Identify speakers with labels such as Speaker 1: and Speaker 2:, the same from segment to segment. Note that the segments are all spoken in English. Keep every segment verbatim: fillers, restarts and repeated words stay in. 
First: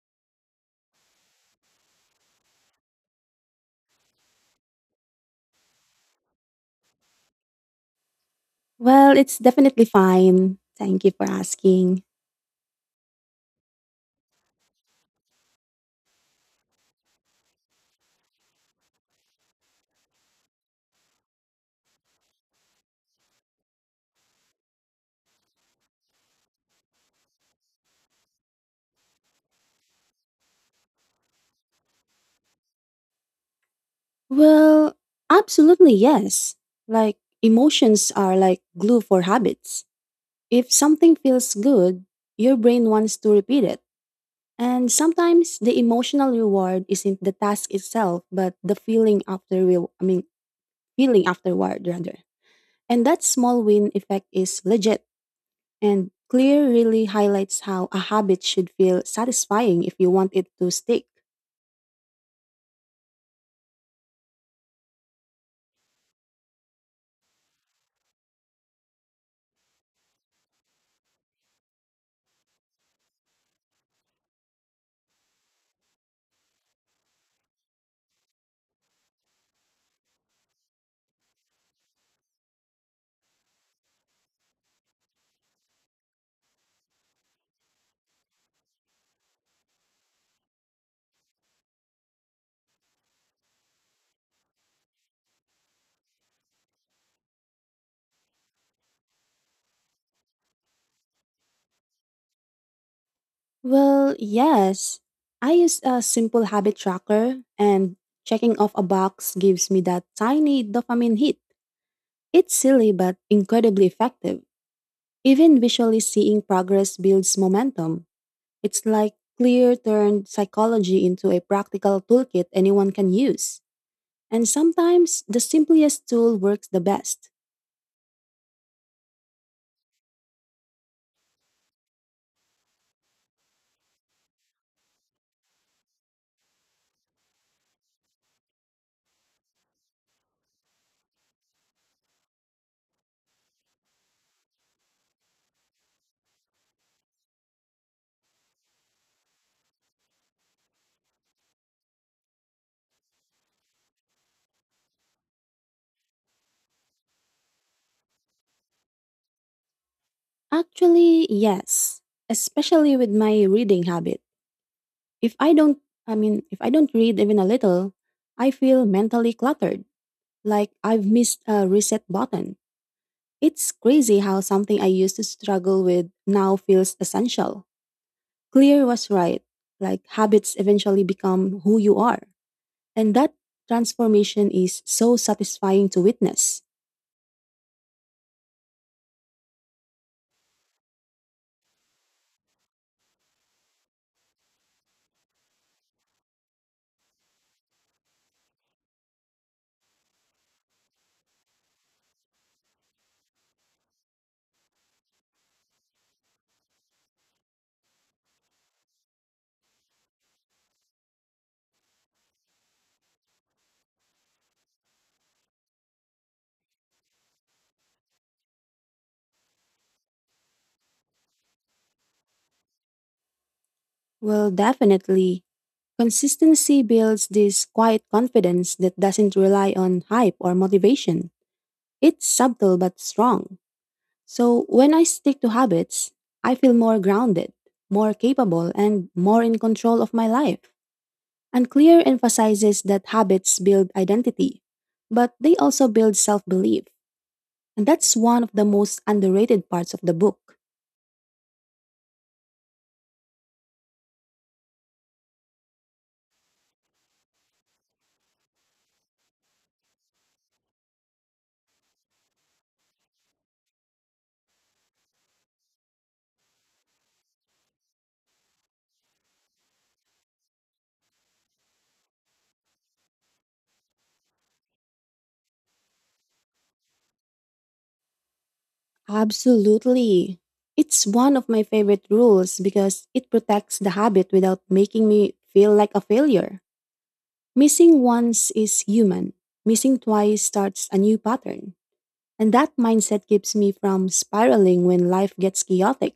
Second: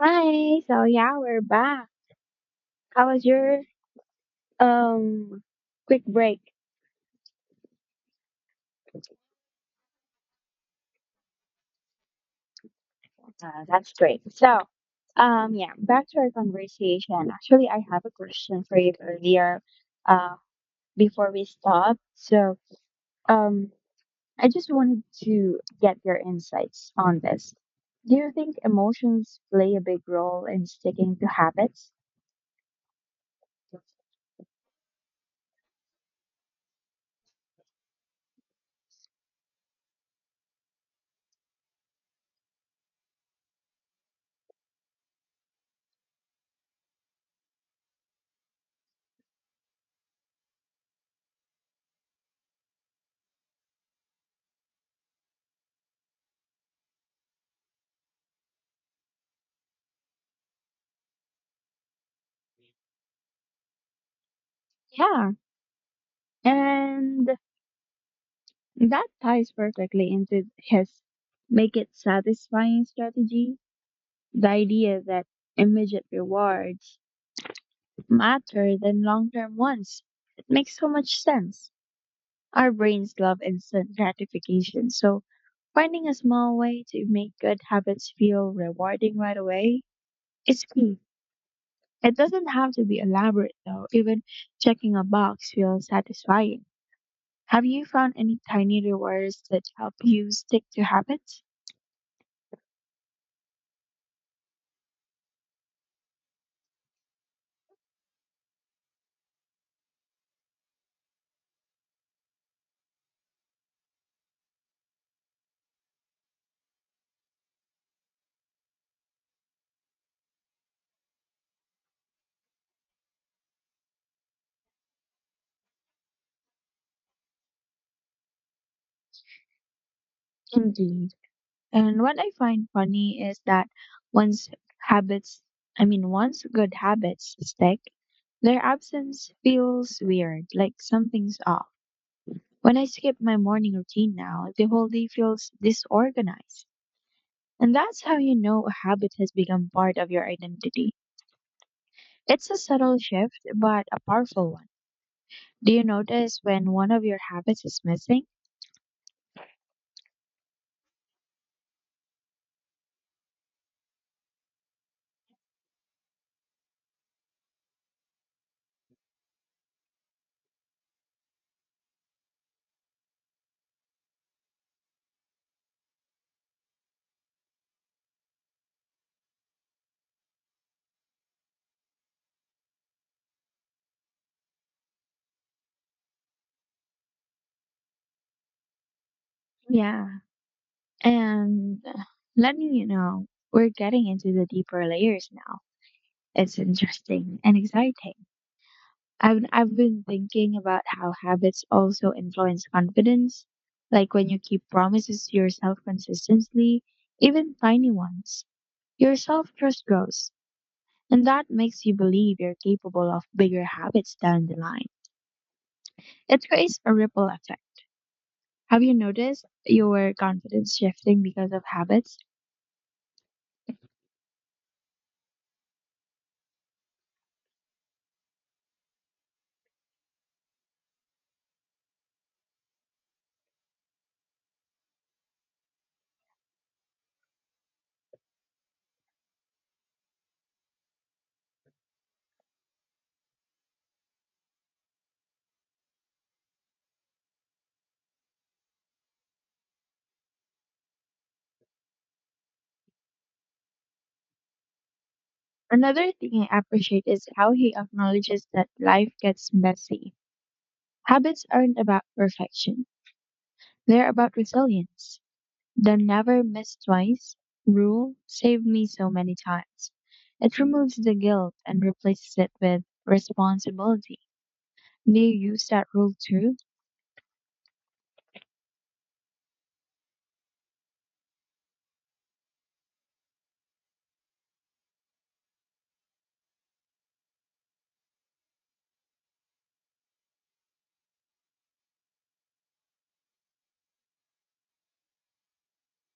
Speaker 1: Hi. So yeah, we're back. How was your um quick break?
Speaker 2: Well, it's definitely fine. Thank you for asking.
Speaker 1: Uh, that's great. So um yeah, back to our conversation. Actually, I have a question for you earlier. Uh, before we stop. So um, I just wanted to get your insights on this. Do you think emotions play a big role in sticking to habits?
Speaker 2: Well, absolutely yes. Like, emotions are like glue for habits. If something feels good, your brain wants to repeat it. And sometimes the emotional reward isn't the task itself, but the feeling after re- I mean, feeling afterward rather. And that small win effect is legit and clear really highlights how a habit should feel satisfying if you want it to stick.
Speaker 1: Yeah. And that ties perfectly into his make it satisfying strategy. The idea that immediate rewards matter than long term ones. It makes so much sense. Our brains love instant gratification, so finding a small way to make good habits feel rewarding right away is key. It doesn't have to be elaborate though, even checking a box feels satisfying. Have you found any tiny rewards that help you stick to habits?
Speaker 2: Well, yes. I use a simple habit tracker, and checking off a box gives me that tiny dopamine hit. It's silly but incredibly effective. Even visually seeing progress builds momentum. It's like clear turned psychology into a practical toolkit anyone can use. And sometimes the simplest tool works the best.
Speaker 1: Indeed. And what I find funny is that once habits, I mean, once good habits stick, their absence feels weird, like something's off. When I skip my morning routine now, the whole day feels disorganized. And that's how you know a habit has become part of your identity. It's a subtle shift, but a powerful one. Do you notice when one of your habits is missing?
Speaker 2: Actually, yes, especially with my reading habit. If I don't, I mean, if I don't read even a little, I feel mentally cluttered, like I've missed a reset button. It's crazy how something I used to struggle with now feels essential. Clear was right. Like habits eventually become who you are. And that transformation is so satisfying to witness.
Speaker 1: Yeah. And uh, letting you know, we're getting into the deeper layers now. It's interesting and exciting. I've, I've been thinking about how habits also influence confidence, like when you keep promises to yourself consistently, even tiny ones, your self trust grows, and that makes you believe you're capable of bigger habits down the line. It creates a ripple effect. Have you noticed your confidence shifting because of habits?
Speaker 2: Well, definitely. Consistency builds this quiet confidence that doesn't rely on hype or motivation. It's subtle but strong. So when I stick to habits, I feel more grounded, more capable, and more in control of my life. And Clear emphasizes that habits build identity, but they also build self belief. And that's one of the most underrated parts of the book.
Speaker 1: Another thing I appreciate is how he acknowledges that life gets messy. Habits aren't about perfection. They're about resilience. The never miss twice rule saved me so many times. It removes the guilt and replaces it with responsibility. Do you use that rule too?
Speaker 2: Absolutely. It's one of my favorite rules because it protects the habit without making me feel like a failure. Missing once is human, missing twice starts a new pattern. And that mindset keeps me from spiraling when life gets chaotic.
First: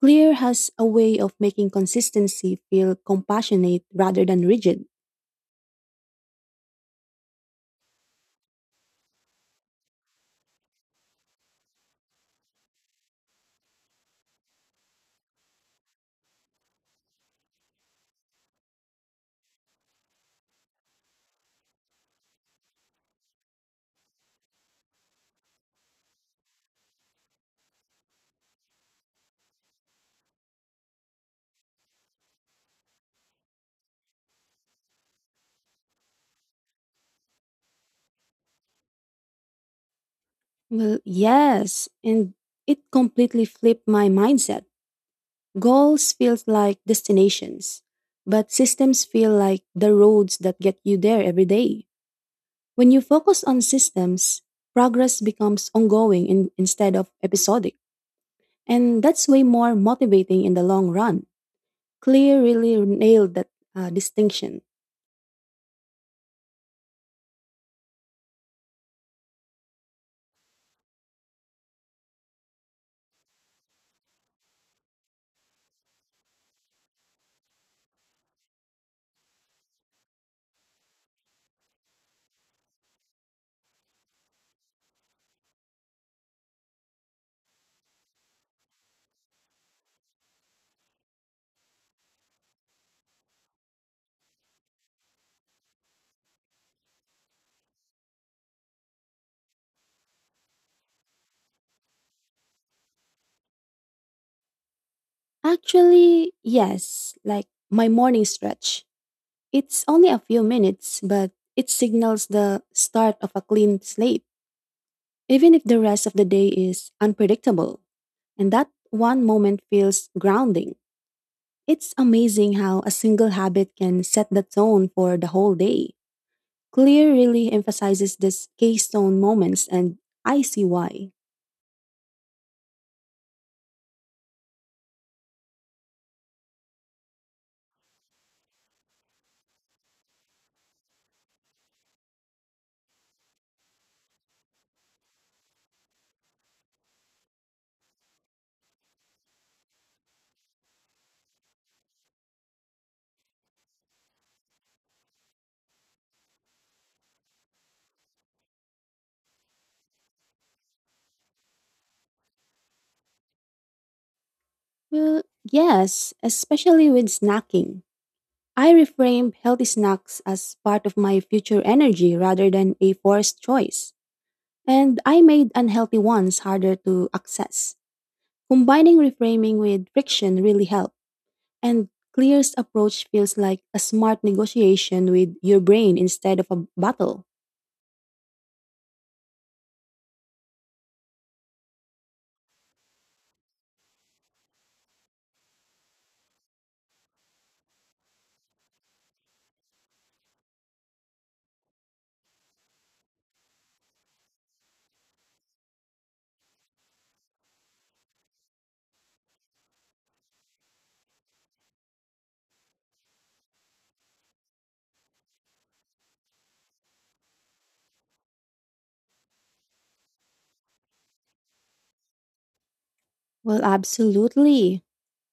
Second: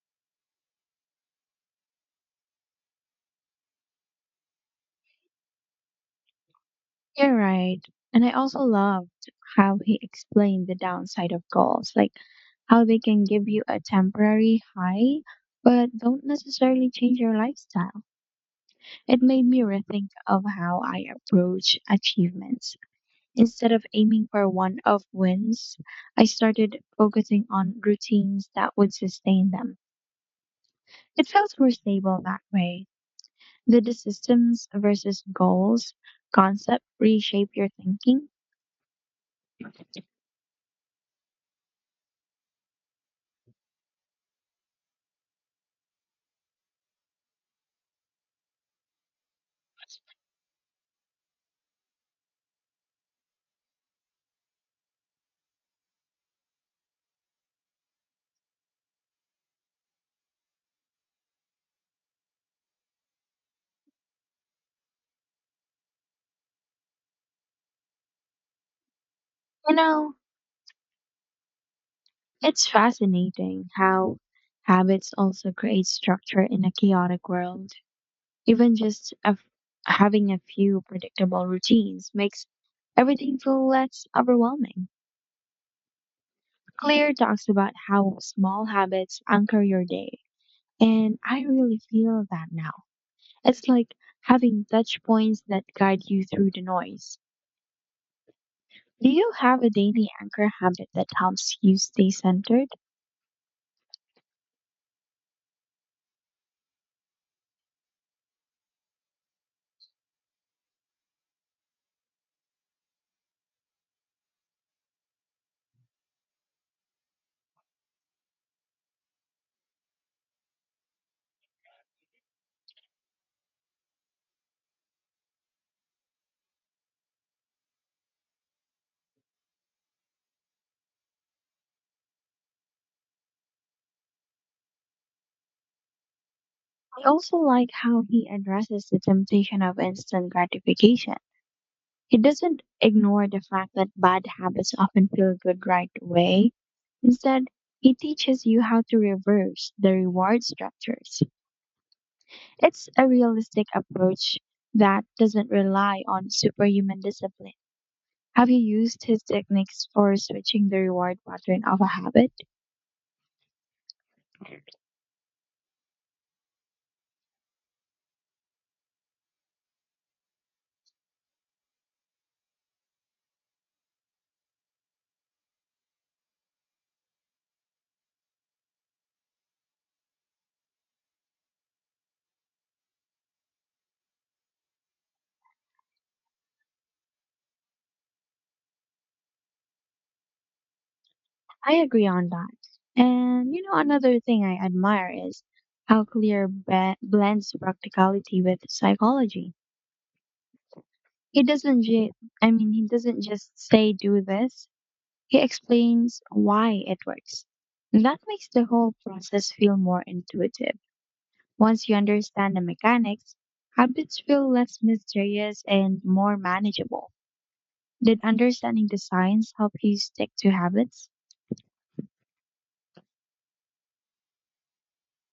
Speaker 2: Clear has a way of making consistency feel compassionate rather than rigid.
Speaker 1: You're right. And I also loved how he explained the downside of goals, like how they can give you a temporary high, but don't necessarily change your lifestyle. It made me rethink of how I approach achievements. Instead of aiming for one off wins, I started focusing on routines that would sustain them. It felt more stable that way. Did the systems versus goals concept reshape your thinking?
Speaker 2: Well, yes, and it completely flipped my mindset. Goals feels like destinations, but systems feel like the roads that get you there every day. When you focus on systems, progress becomes ongoing in, instead of episodic, and that's way more motivating in the long run. Clear really nailed that uh, distinction.
Speaker 1: You know, it's fascinating how habits also create structure in a chaotic world. Even just a f- Having a few predictable routines makes everything feel less overwhelming. Claire talks about how small habits anchor your day. And I really feel that now. It's like having touch points that guide you through the noise. Do you have a daily anchor habit that helps you stay centered?
Speaker 2: Actually, yes, like my morning stretch. It's only a few minutes, but it signals the start of a clean slate, even if the rest of the day is unpredictable. And that one moment feels grounding. It's amazing how a single habit can set the tone for the whole day. Clear really emphasizes these keystone moments, and I see why.
Speaker 1: I also like how he addresses the temptation of instant gratification. He doesn't ignore the fact that bad habits often feel good right away. Instead, he teaches you how to reverse the reward structures. It's a realistic approach that doesn't rely on superhuman discipline. Have you used his techniques for switching the reward pattern of a habit?
Speaker 2: Well, yes, especially with snacking. I reframe healthy snacks as part of my future energy rather than a forced choice. And I made unhealthy ones harder to access. Combining reframing with friction really helped. And Clear's approach feels like a smart negotiation with your brain instead of a battle.
Speaker 1: I agree on that. And you know, another thing I admire is how clear be- blends practicality with psychology. He doesn't, ju- I mean, He doesn't just say do this. He explains why it works. And that makes the whole process feel more intuitive. Once you understand the mechanics, habits feel less mysterious and more manageable. Did understanding the science help you stick to habits?
Speaker 2: Well, absolutely.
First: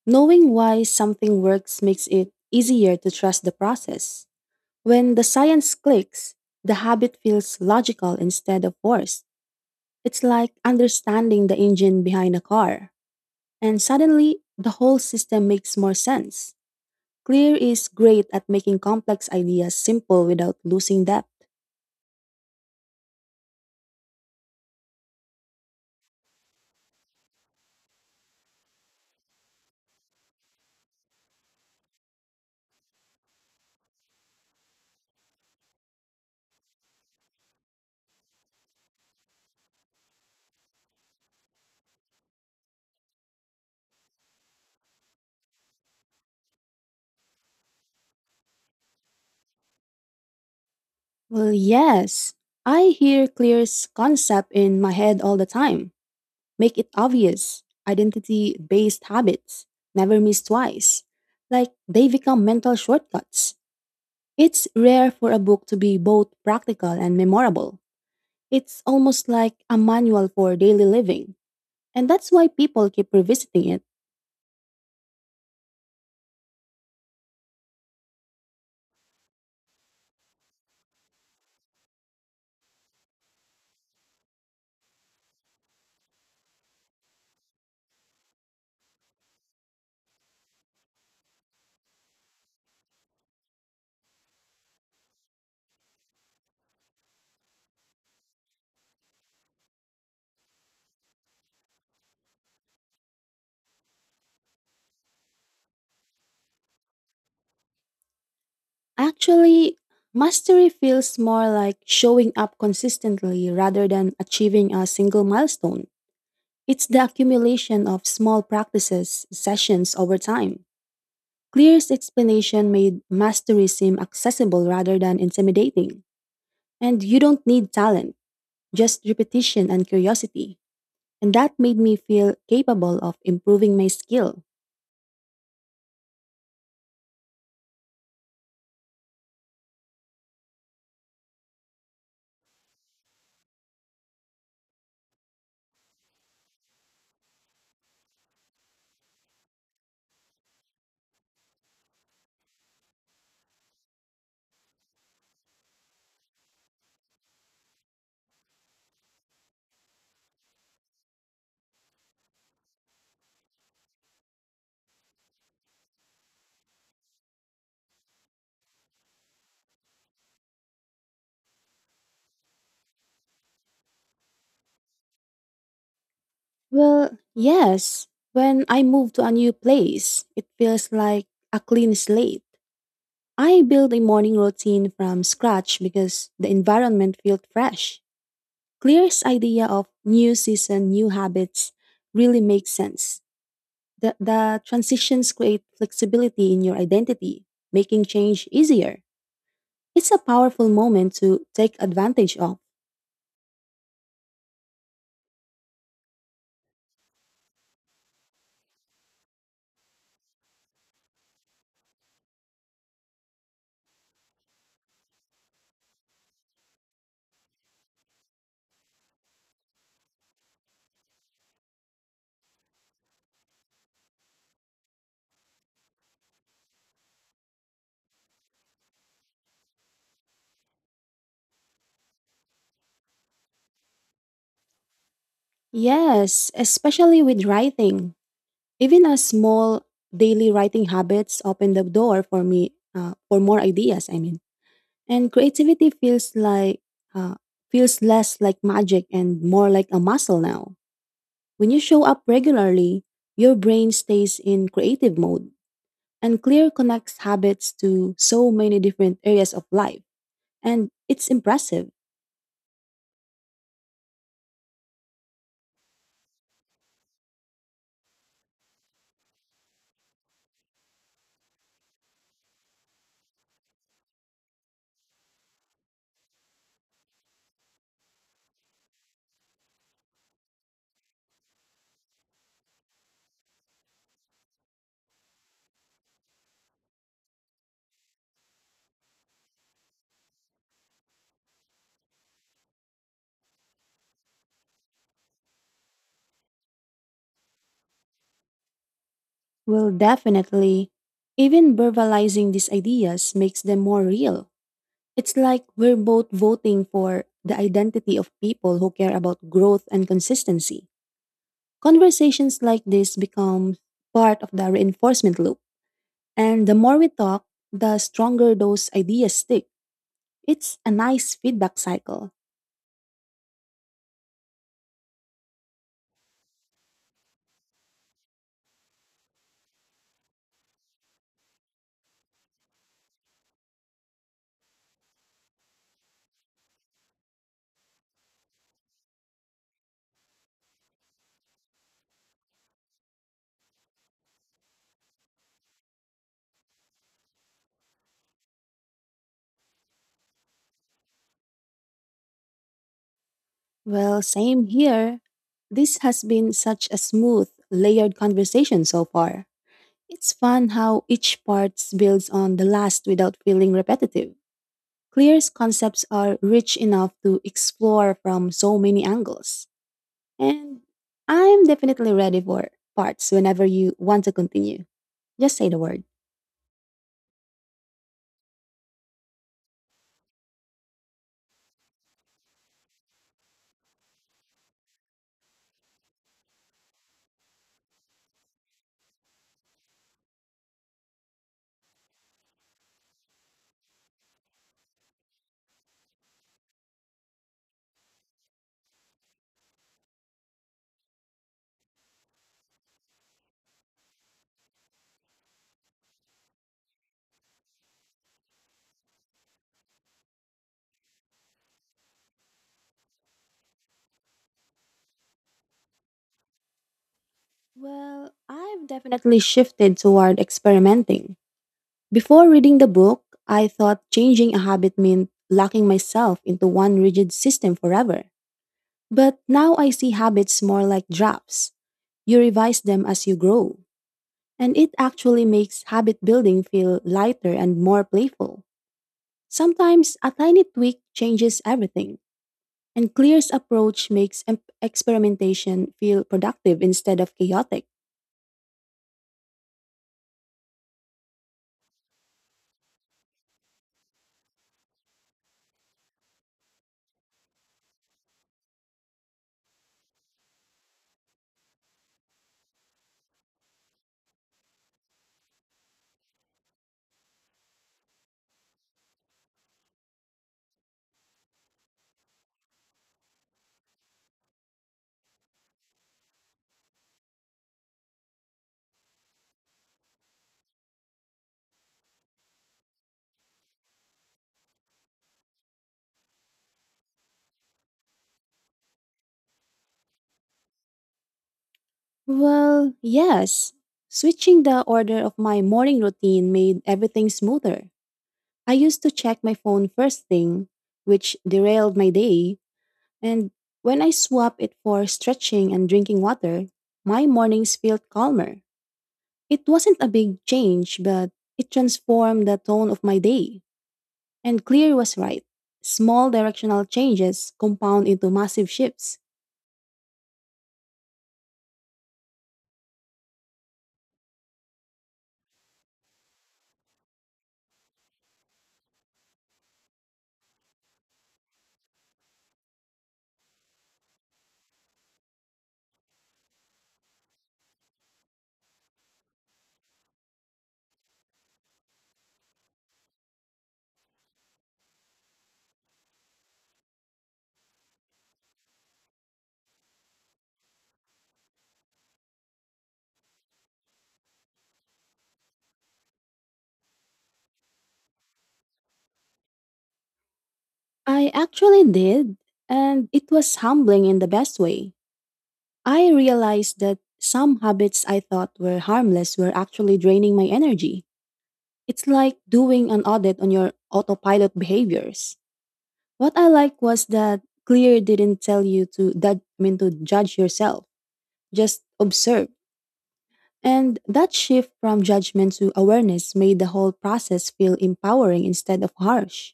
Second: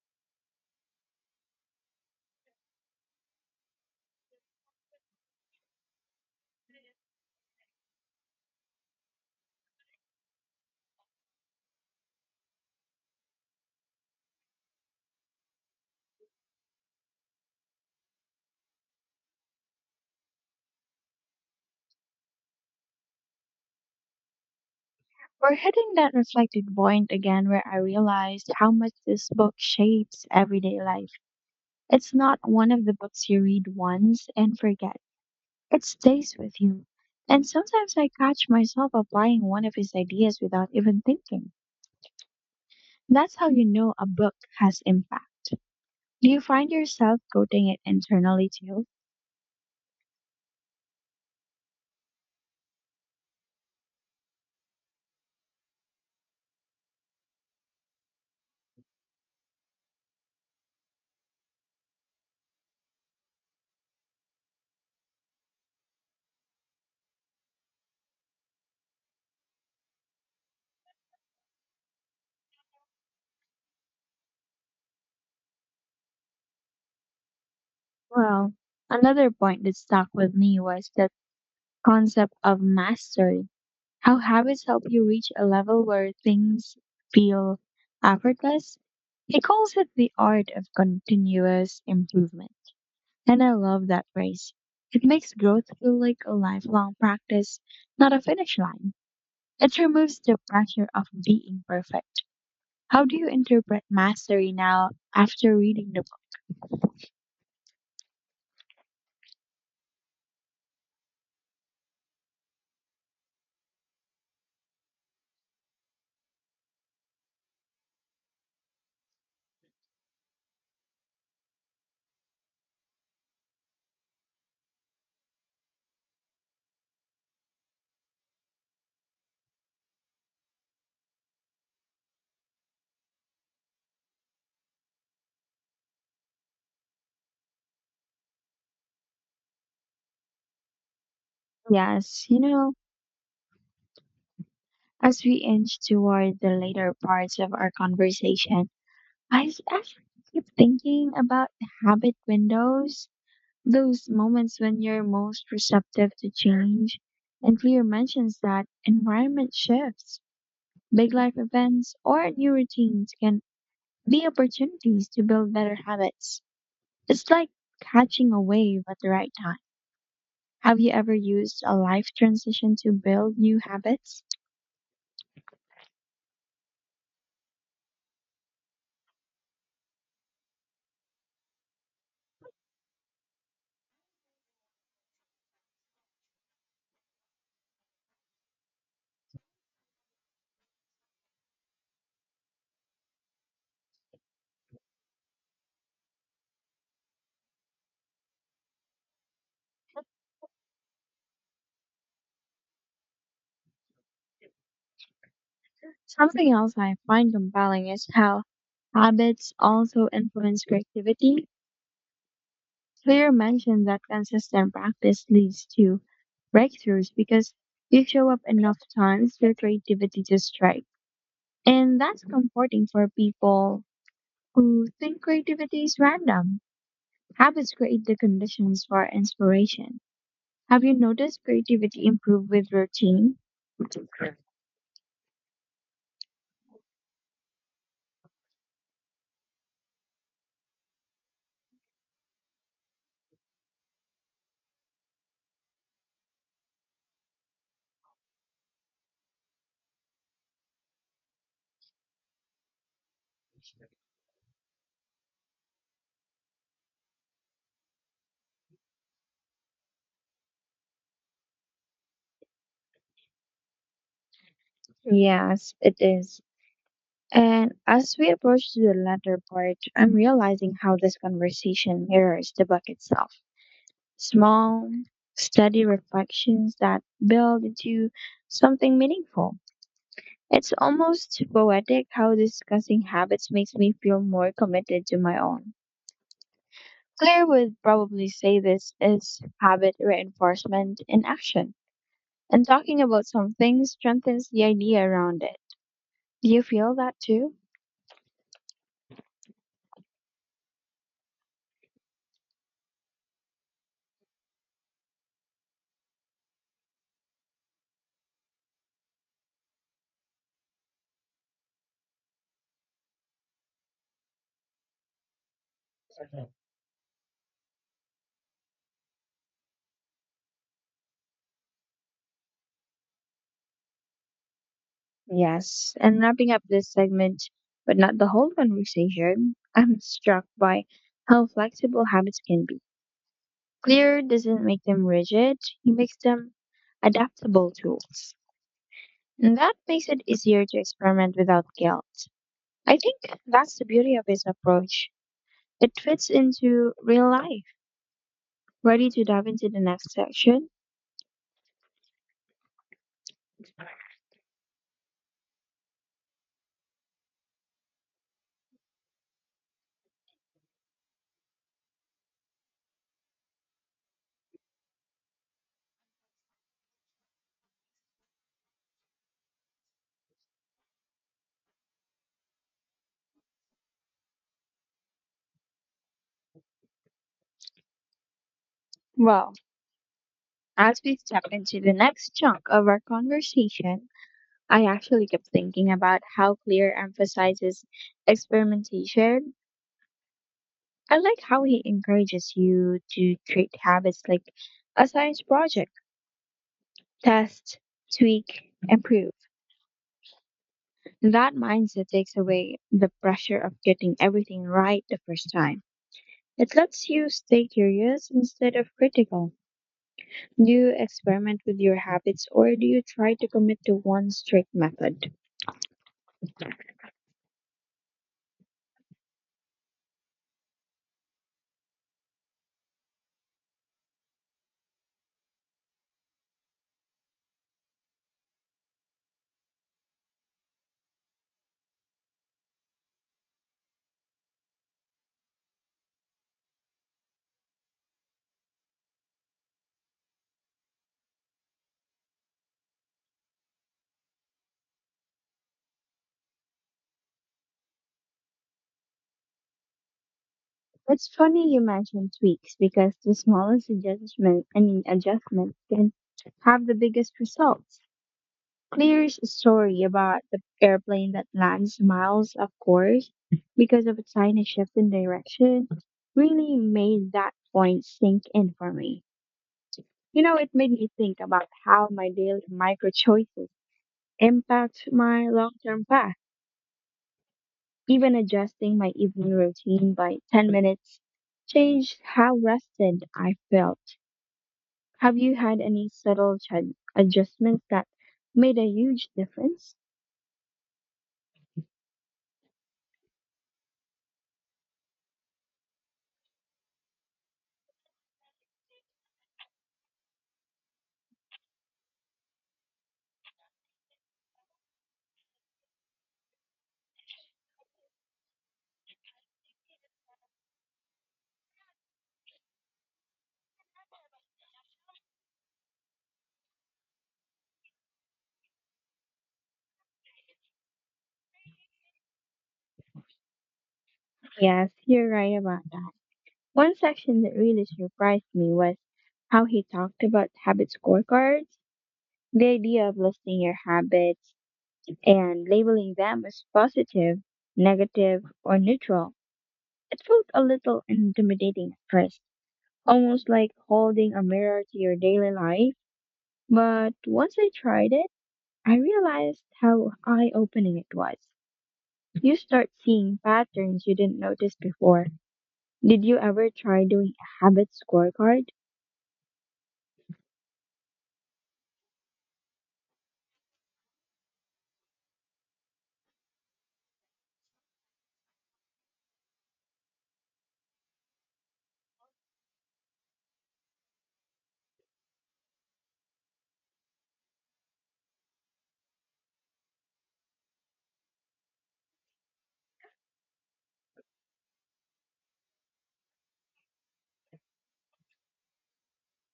Speaker 2: Knowing why something works makes it easier to trust the process. When the science clicks, the habit feels logical instead of forced. It's like understanding the engine behind a car. And suddenly, the whole system makes more sense. Clear is great at making complex ideas simple without losing depth.
Speaker 1: We're hitting that reflected point again where I realized how much this book shapes everyday life. It's not one of the books you read once and forget. It stays with you. And sometimes I catch myself applying one of his ideas without even thinking. That's how you know a book has impact. Do you find yourself quoting it internally too?
Speaker 2: Well, yes. I hear Clear's concept in my head all the time. Make it obvious. Identity based habits. Never miss twice. Like they become mental shortcuts. It's rare for a book to be both practical and memorable. It's almost like a manual for daily living. And that's why people keep revisiting it.
Speaker 1: Well, another point that stuck with me was that concept of mastery. How habits help you reach a level where things feel effortless. He calls it the art of continuous improvement. And I love that phrase. It makes growth feel like a lifelong practice, not a finish line. It removes the pressure of being perfect. How do you interpret mastery now after reading the book?
Speaker 2: Actually, mastery feels more like showing up consistently rather than achieving a single milestone. It's the accumulation of small practices, sessions over time. Clear's explanation made mastery seem accessible rather than intimidating. And you don't need talent, just repetition and curiosity. And that made me feel capable of improving my skill.
Speaker 1: Yes, you know, as we inch toward the later parts of our conversation, I s- actually keep thinking about the habit windows, those moments when you're most receptive to change. And Clear mentions that environment shifts, big life events, or new routines can be opportunities to build better habits. It's like catching a wave at the right time. Have you ever used a life transition to build new habits?
Speaker 2: Well, yes. When I move to a new place, it feels like a clean slate. I build a morning routine from scratch because the environment felt fresh. Clear's idea of new season, new habits really makes sense. The, the transitions create flexibility in your identity, making change easier. It's a powerful moment to take advantage of.
Speaker 1: Something else I find compelling is how habits also influence creativity. Clear mentioned that consistent practice leads to breakthroughs because you show up enough times for creativity to strike. And that's comforting for people who think creativity is random. Habits create the conditions for inspiration. Have you noticed creativity improve with routine?
Speaker 2: Yes, especially with writing. Even a small daily writing habits open the door for me uh, for more ideas. I mean, And creativity feels like uh, feels less like magic and more like a muscle now. When you show up regularly, your brain stays in creative mode, and clear connects habits to so many different areas of life, and it's impressive.
Speaker 1: Yes, it is. And as we approach the latter part, I'm realizing how this conversation mirrors the book itself. Small, steady reflections that build into something meaningful. It's almost poetic how discussing habits makes me feel more committed to my own. Claire would probably say this is habit reinforcement in action. And talking about something strengthens the idea around it. Do you feel that too?
Speaker 2: Well, definitely, even verbalizing these ideas makes them more real. It's like we're both voting for the identity of people who care about growth and consistency. Conversations like this become part of the reinforcement loop. And the more we talk, the stronger those ideas stick. It's a nice feedback cycle.
Speaker 1: Yes, and wrapping up this segment, but not the whole conversation, I'm struck by how flexible habits can be. Clear doesn't make them rigid, it makes them adaptable tools. And that makes it easier to experiment without guilt. I think that's the beauty of his approach. It fits into real life. Ready to dive into the next section?
Speaker 2: Well, same here. This has been such a smooth, layered conversation so far. It's fun how each part builds on the last without feeling repetitive. Clear's concepts are rich enough to explore from so many angles. And I'm definitely ready for parts whenever you want to continue. Just say the word.
Speaker 1: Well, as we step into the next chunk of our conversation, I actually kept thinking about how Clear emphasizes experimentation. I like how he encourages you to treat habits like a science project, test, tweak, improve. That mindset takes away the pressure of getting everything right the first time. It lets you stay curious instead of critical. Do you experiment with your habits or do you try to commit to one strict method?
Speaker 2: Well, I've definitely shifted toward experimenting. Before reading the book, I thought changing a habit meant locking myself into one rigid system forever. But now I see habits more like drafts. You revise them as you grow. And it actually makes habit building feel lighter and more playful. Sometimes a tiny tweak changes everything, and Clear's approach makes em- experimentation feel productive instead of chaotic.
Speaker 1: It's funny you mentioned tweaks because the smallest adjustment, I mean adjustment, can have the biggest results. Clear's story about the airplane that lands miles off course because of a tiny shift in direction really made that point sink in for me. You know, it made me think about how my daily micro choices impact my long term path. Even adjusting my evening routine by ten minutes changed how rested I felt. Have you had any subtle ch- adjustments that made a huge difference?
Speaker 2: Well, yes. Switching the order of my morning routine made everything smoother. I used to check my phone first thing, which derailed my day, and when I swapped it for stretching and drinking water, my mornings felt calmer. It wasn't a big change, but it transformed the tone of my day. And Clear was right. Small directional changes compound into massive shifts.
Speaker 1: Yes, you're right about that. One section that really surprised me was how he talked about habit scorecards. The idea of listing your habits and labeling them as positive, negative, or neutral. It felt a little intimidating at first, almost like holding a mirror to your daily life. But once I tried it, I realized how eye opening it was. You start seeing patterns you didn't notice before. Did you ever try doing a habit scorecard?
Speaker 2: I actually did, and it was humbling in the best way. I realized that some habits I thought were harmless were actually draining my energy. It's like doing an audit on your autopilot behaviors. What I like was that Clear didn't tell you to, that, I mean, to judge yourself, just observe. And that shift from judgment to awareness made the whole process feel empowering instead of harsh.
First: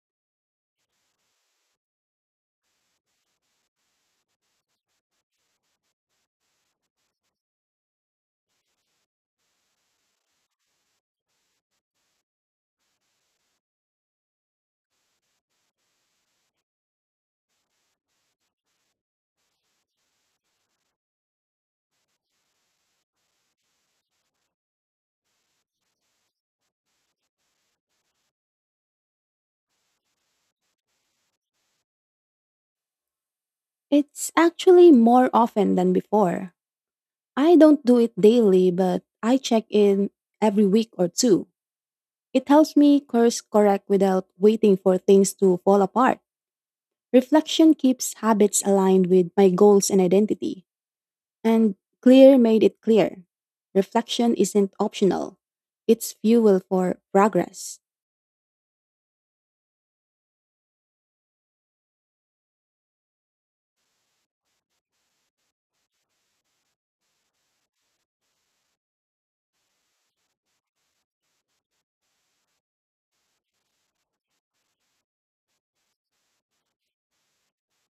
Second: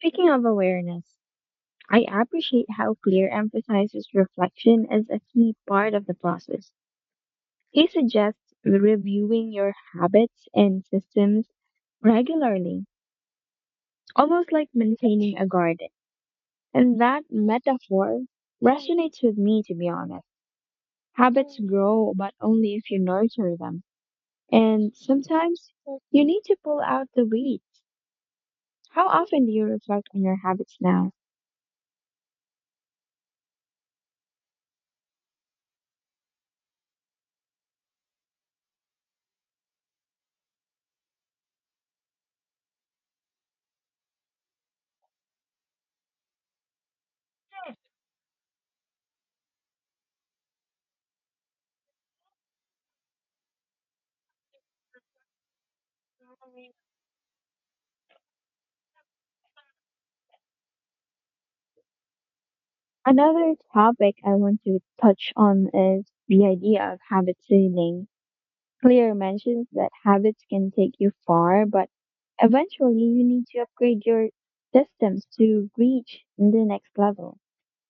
Speaker 1: Speaking of awareness, I appreciate how Clear emphasizes reflection as a key part of the process. He suggests reviewing your habits and systems regularly, almost like maintaining a garden. And that metaphor resonates with me, to be honest. Habits grow, but only if you nurture them. And sometimes you need to pull out the weeds. How often do you reflect on your habits now?
Speaker 2: It's actually more often than before. I don't do it daily, but I check in every week or two. It helps me course correct without waiting for things to fall apart. Reflection keeps habits aligned with my goals and identity. And clear made it clear. Reflection isn't optional, it's fuel for progress.
Speaker 1: Another topic I want to touch on is the idea of habit seasoning. Clear mentions that habits can take you far, but eventually you need to upgrade your systems to reach the next level.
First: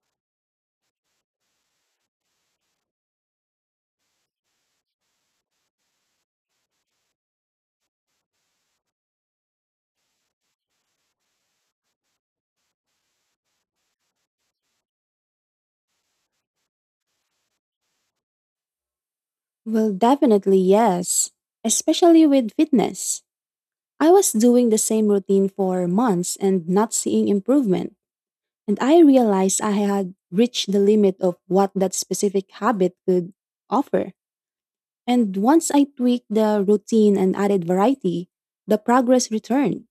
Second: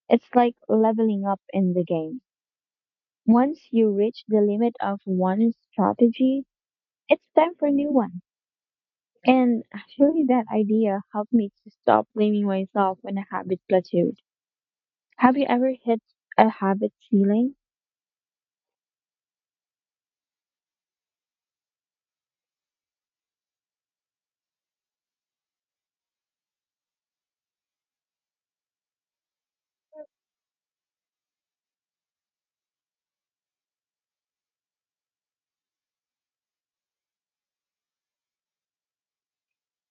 Speaker 1: It's like leveling up in the game. Once you reach the limit of one strategy, it's time for a new one. And actually, that idea helped me to stop blaming myself when a habit plateaus. Have you ever hit a habit ceiling?
Speaker 2: Well, definitely yes, especially with fitness. I was doing the same routine for months and not seeing improvement, and I realized I had reached the limit of what that specific habit could offer. And once I tweaked the routine and added variety, the progress returned.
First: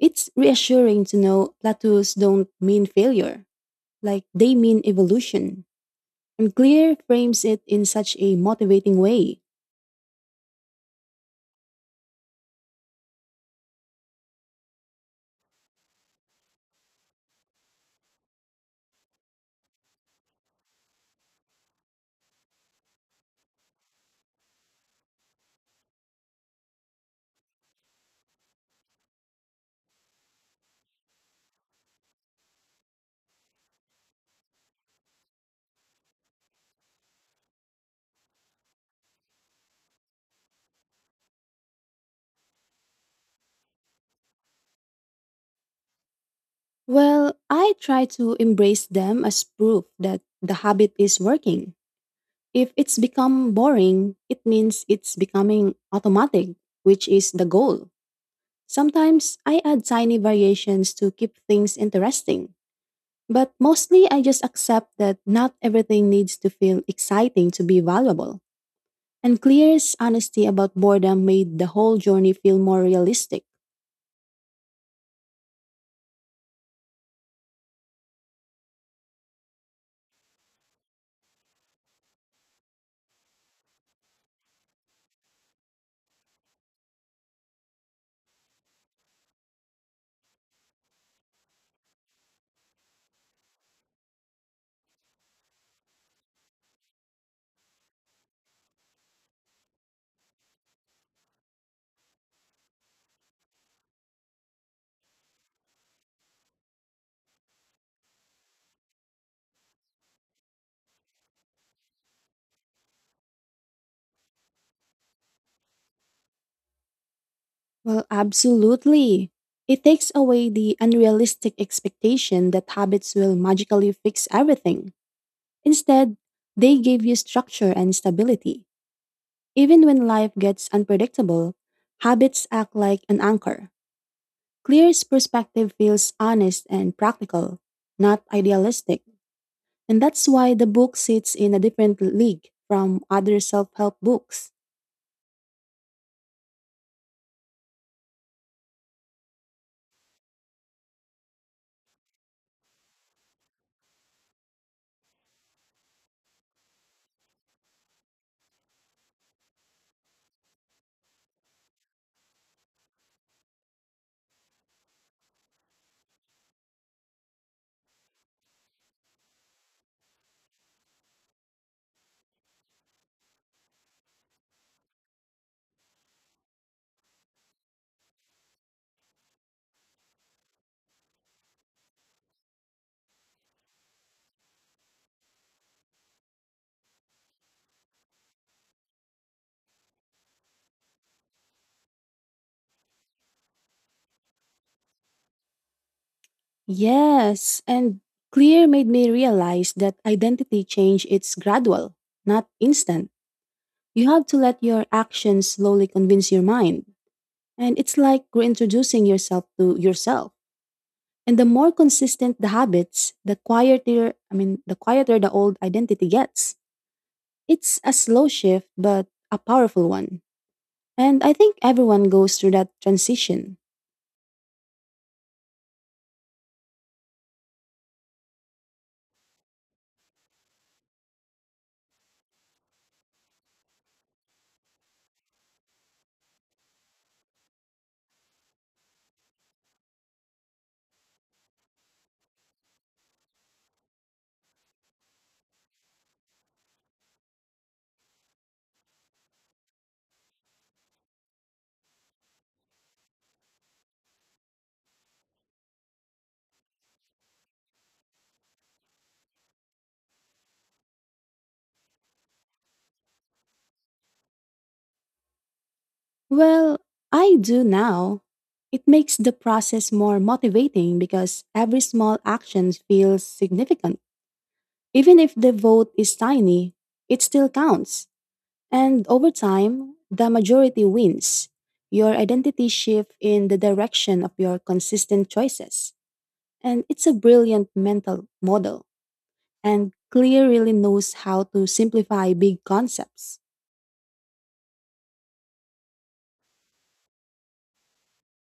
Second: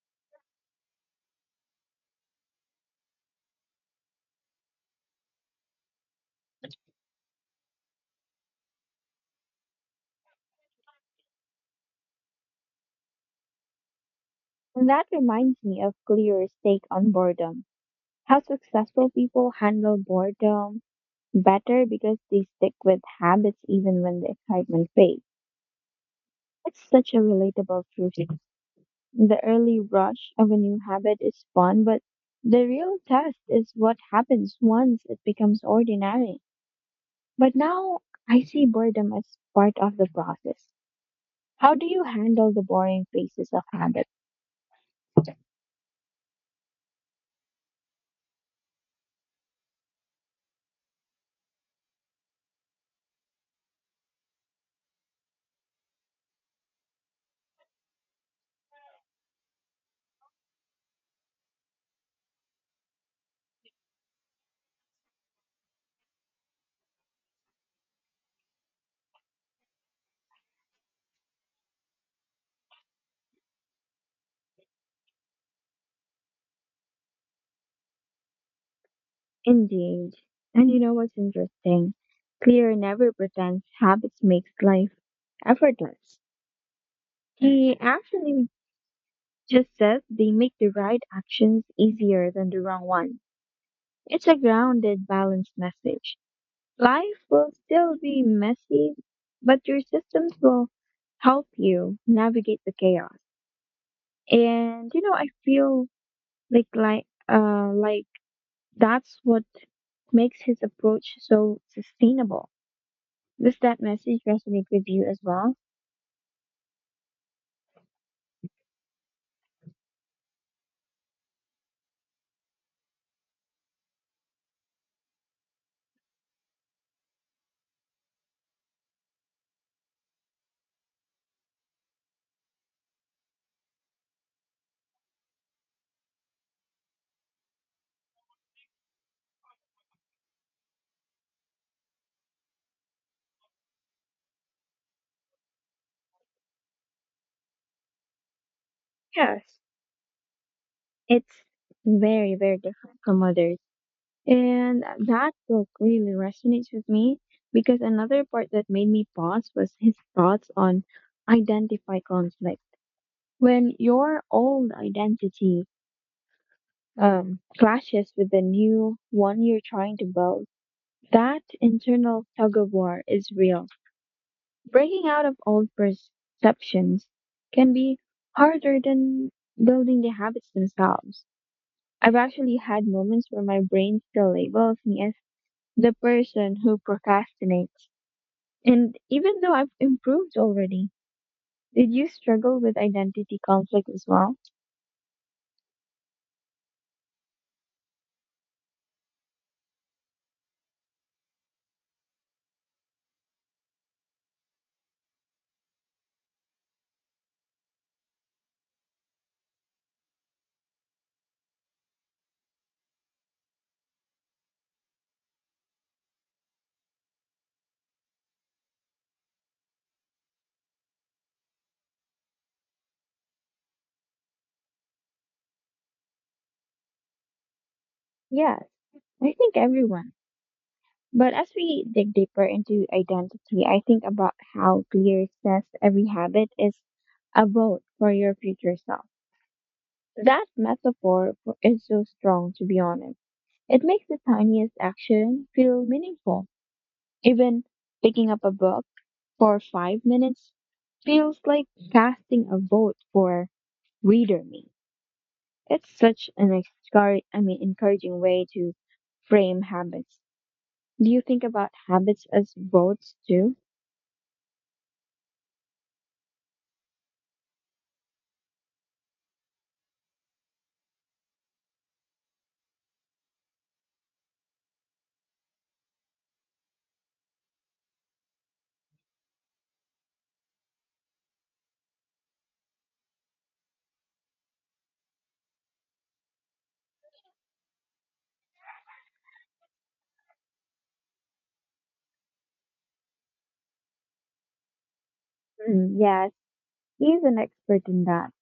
Speaker 2: It's reassuring to know plateaus don't mean failure, like they mean evolution. And Clear frames it in such a motivating way.
Speaker 1: And that reminds me of Clear's take on boredom. How successful people handle boredom better because they stick with habits even when the excitement fades. It's such a relatable truth. The early rush of a new habit is fun, but the real test is what happens once it becomes ordinary. But now I see boredom as part of the process. How do you handle the boring phases of habits?
Speaker 2: Well, I try to embrace them as proof that the habit is working. If it's become boring, it means it's becoming automatic, which is the goal. Sometimes I add tiny variations to keep things interesting. But mostly I just accept that not everything needs to feel exciting to be valuable. And Clear's honesty about boredom made the whole journey feel more realistic.
Speaker 1: Indeed. And you know what's interesting? Clear never pretends habits makes life effortless. He actually just says they make the right actions easier than the wrong one. It's a grounded, balanced message. Life will still be messy, but your systems will help you navigate the chaos. And you know, I feel like like uh like that's what makes his approach so sustainable. Does that message resonate with you as well?
Speaker 2: Well, absolutely. It takes away the unrealistic expectation that habits will magically fix everything. Instead, they give you structure and stability. Even when life gets unpredictable, habits act like an anchor. Clear's perspective feels honest and practical, not idealistic. And that's why the book sits in a different league from other self help books.
Speaker 1: Yes. It's very, very different from others. And that book really resonates with me because another part that made me pause was his thoughts on identify conflict. When your old identity um, clashes with the new one you're trying to build, that internal tug of war is real. Breaking out of old perceptions can be harder than building the habits themselves. I've actually had moments where my brain still labels me as the person who procrastinates. And even though I've improved already, did you struggle with identity conflict as well?
Speaker 2: Yes, and Clear made me realize that identity change it's gradual, not instant. You have to let your actions slowly convince your mind. And it's like reintroducing yourself to yourself. And the more consistent the habits, the quieter, I mean, the quieter the old identity gets. It's a slow shift, but a powerful one. And I think everyone goes through that transition.
Speaker 1: Yes, I think everyone. But as we dig deeper into identity, I think about how clear says every habit is a vote for your future self. That metaphor for- is so strong, to be honest. It makes the tiniest action feel meaningful. Even picking up a book for five minutes feels like casting a vote for reader me. It's such an excar- I mean, encouraging way to frame habits. Do you think about habits as votes too?
Speaker 2: Well, I do now. It makes the process more motivating because every small action feels significant. Even if the vote is tiny, it still counts. And over time, the majority wins. Your identity shifts in the direction of your consistent choices. And it's a brilliant mental model. And Clear really knows how to simplify big concepts.
Speaker 1: Mm, yes, he's an expert in that.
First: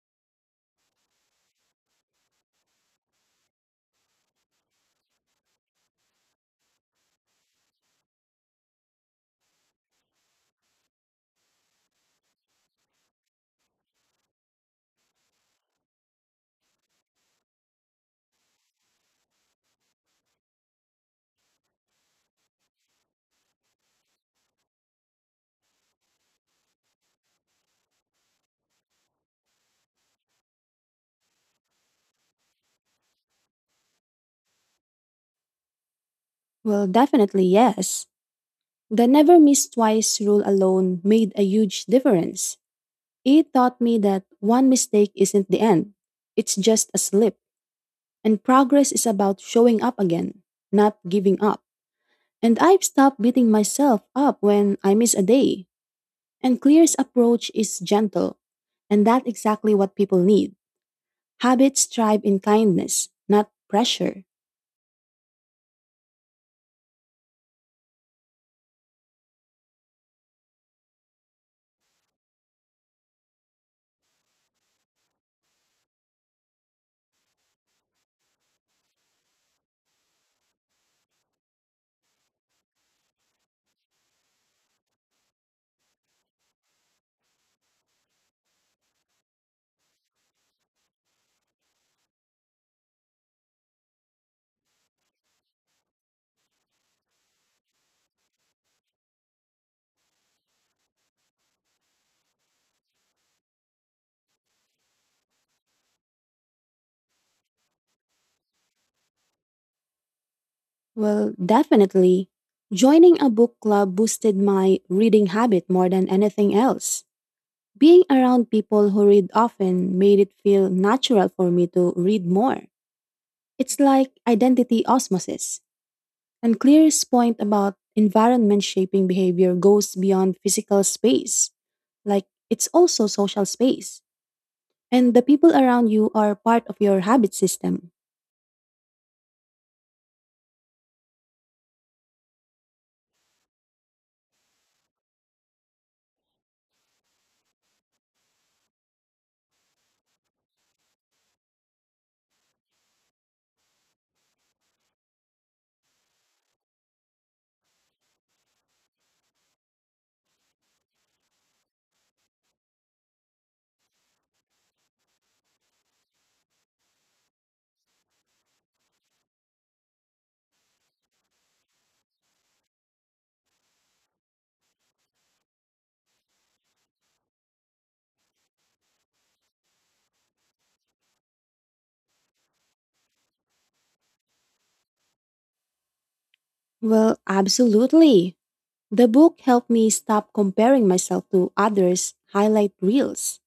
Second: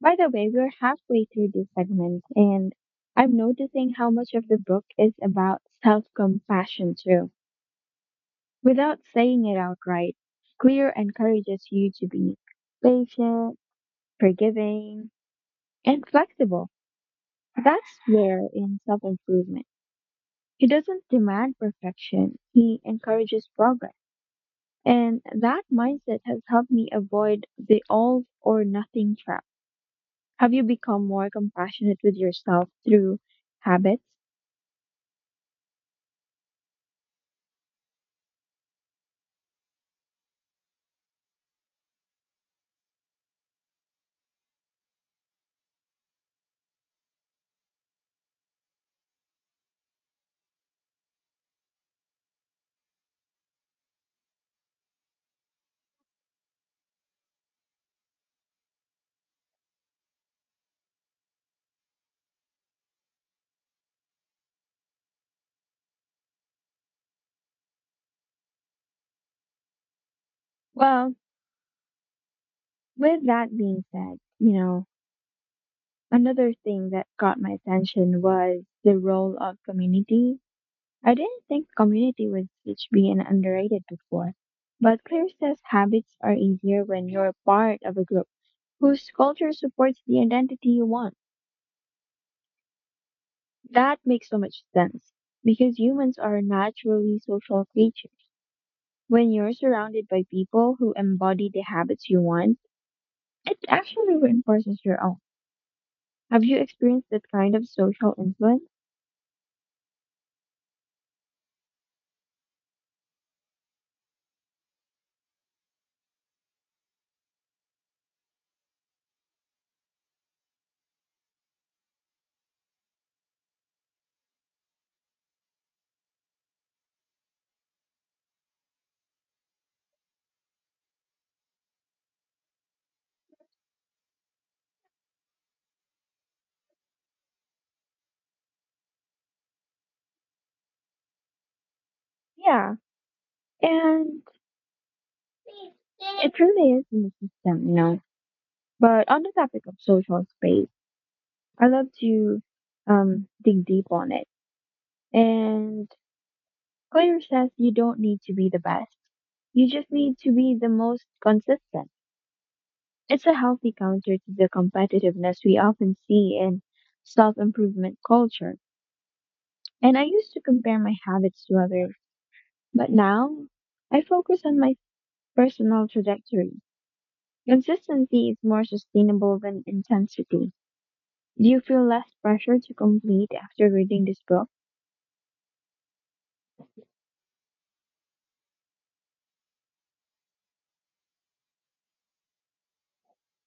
Speaker 1: By the way, we're halfway through this segment, and I'm noticing how much of the book is about self compassion, too. Without saying it outright, Clear encourages you to be patient, forgiving, and flexible. That's rare in self improvement. He doesn't demand perfection, he encourages progress. And that mindset has helped me avoid the all or nothing trap. Have you become more compassionate with yourself through habits?
Speaker 2: Well, definitely yes. The never miss twice rule alone made a huge difference. It taught me that one mistake isn't the end, it's just a slip, and progress is about showing up again, not giving up. And I've stopped beating myself up when I miss a day. And Clear's approach is gentle, and that's exactly what people need. Habits thrive in kindness, not pressure.
Speaker 1: Well, with that being said, you know, another thing that got my attention was the role of community. I didn't think community was such being underrated before, but Claire says habits are easier when you're part of a group whose culture supports the identity you want. That makes so much sense because humans are naturally social creatures. When you're surrounded by people who embody the habits you want, it actually reinforces your own. Have you experienced that kind of social influence?
Speaker 2: Well, definitely. Joining a book club boosted my reading habit more than anything else. Being around people who read often made it feel natural for me to read more. It's like identity osmosis. And Clear's point about environment shaping behavior goes beyond physical space. Like, it's also social space. And the people around you are part of your habit system.
Speaker 1: Yeah. And it really is in the system, you know. But on the topic of social space, I love to um, dig deep on it. And Claire says you don't need to be the best. You just need to be the most consistent. It's a healthy counter to the competitiveness we often see in self improvement culture. And I used to compare my habits to others, but now I focus on my personal trajectory. Consistency is more sustainable than intensity. Do you feel less pressure to complete after reading this book?
Speaker 2: Well, absolutely. The book helped me stop comparing myself to others, highlight reels.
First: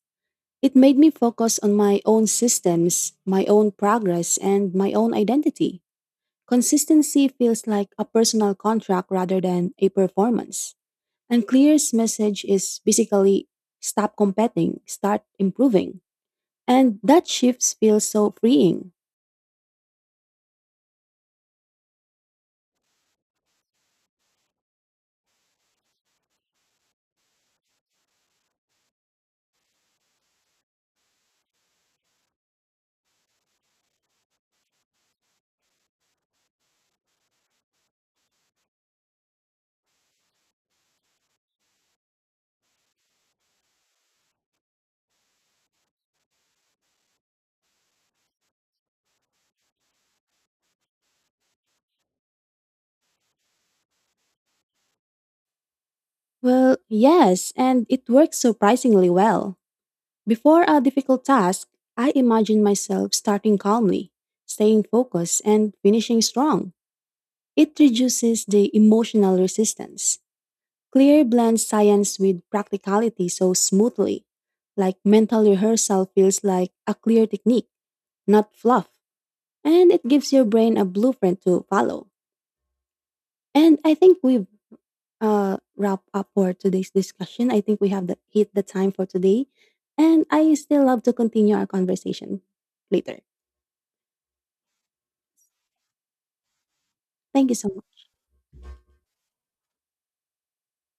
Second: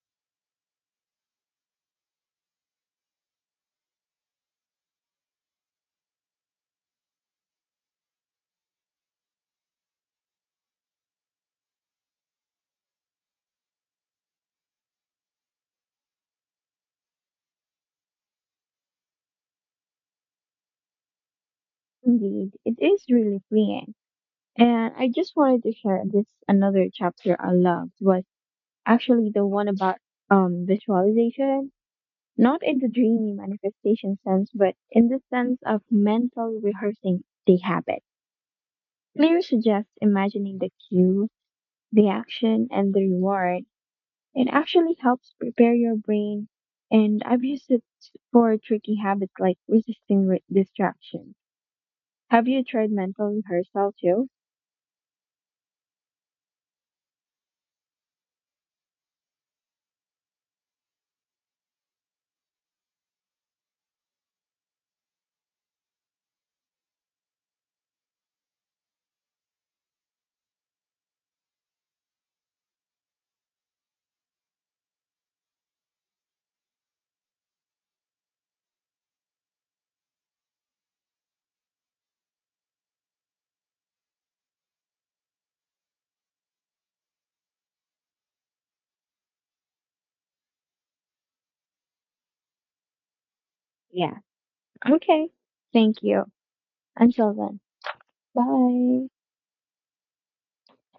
Speaker 2: It made me focus on my own systems, my own progress, and my own identity. Consistency feels like a personal contract rather than a performance. And Clear's message is basically stop competing, start improving. And that shift feels so freeing.
Speaker 1: Indeed, it is really freeing. And I just wanted to share this another chapter I loved was actually the one about um visualization. Not in the dreamy manifestation sense, but in the sense of mentally rehearsing the habit. Clear suggests imagining the cue, the action, and the reward. It actually helps prepare your brain, and I've used it for tricky habits like resisting re- distraction. Have you tried mental rehearsal too?
Speaker 2: Well, yes, and it works surprisingly well. Before a difficult task, I imagine myself starting calmly, staying focused, and finishing strong. It reduces the emotional resistance. Clear blends science with practicality so smoothly. Like mental rehearsal feels like a clear technique, not fluff. And it gives your brain a blueprint to follow. And I think we've uh, wrapped up for today's discussion. I think we have the, hit the time for today. And I still love to continue our conversation later.
Speaker 1: Yeah. Okay. Thank you. Until
Speaker 2: Thank you
Speaker 1: then,
Speaker 2: so much.
Speaker 1: bye.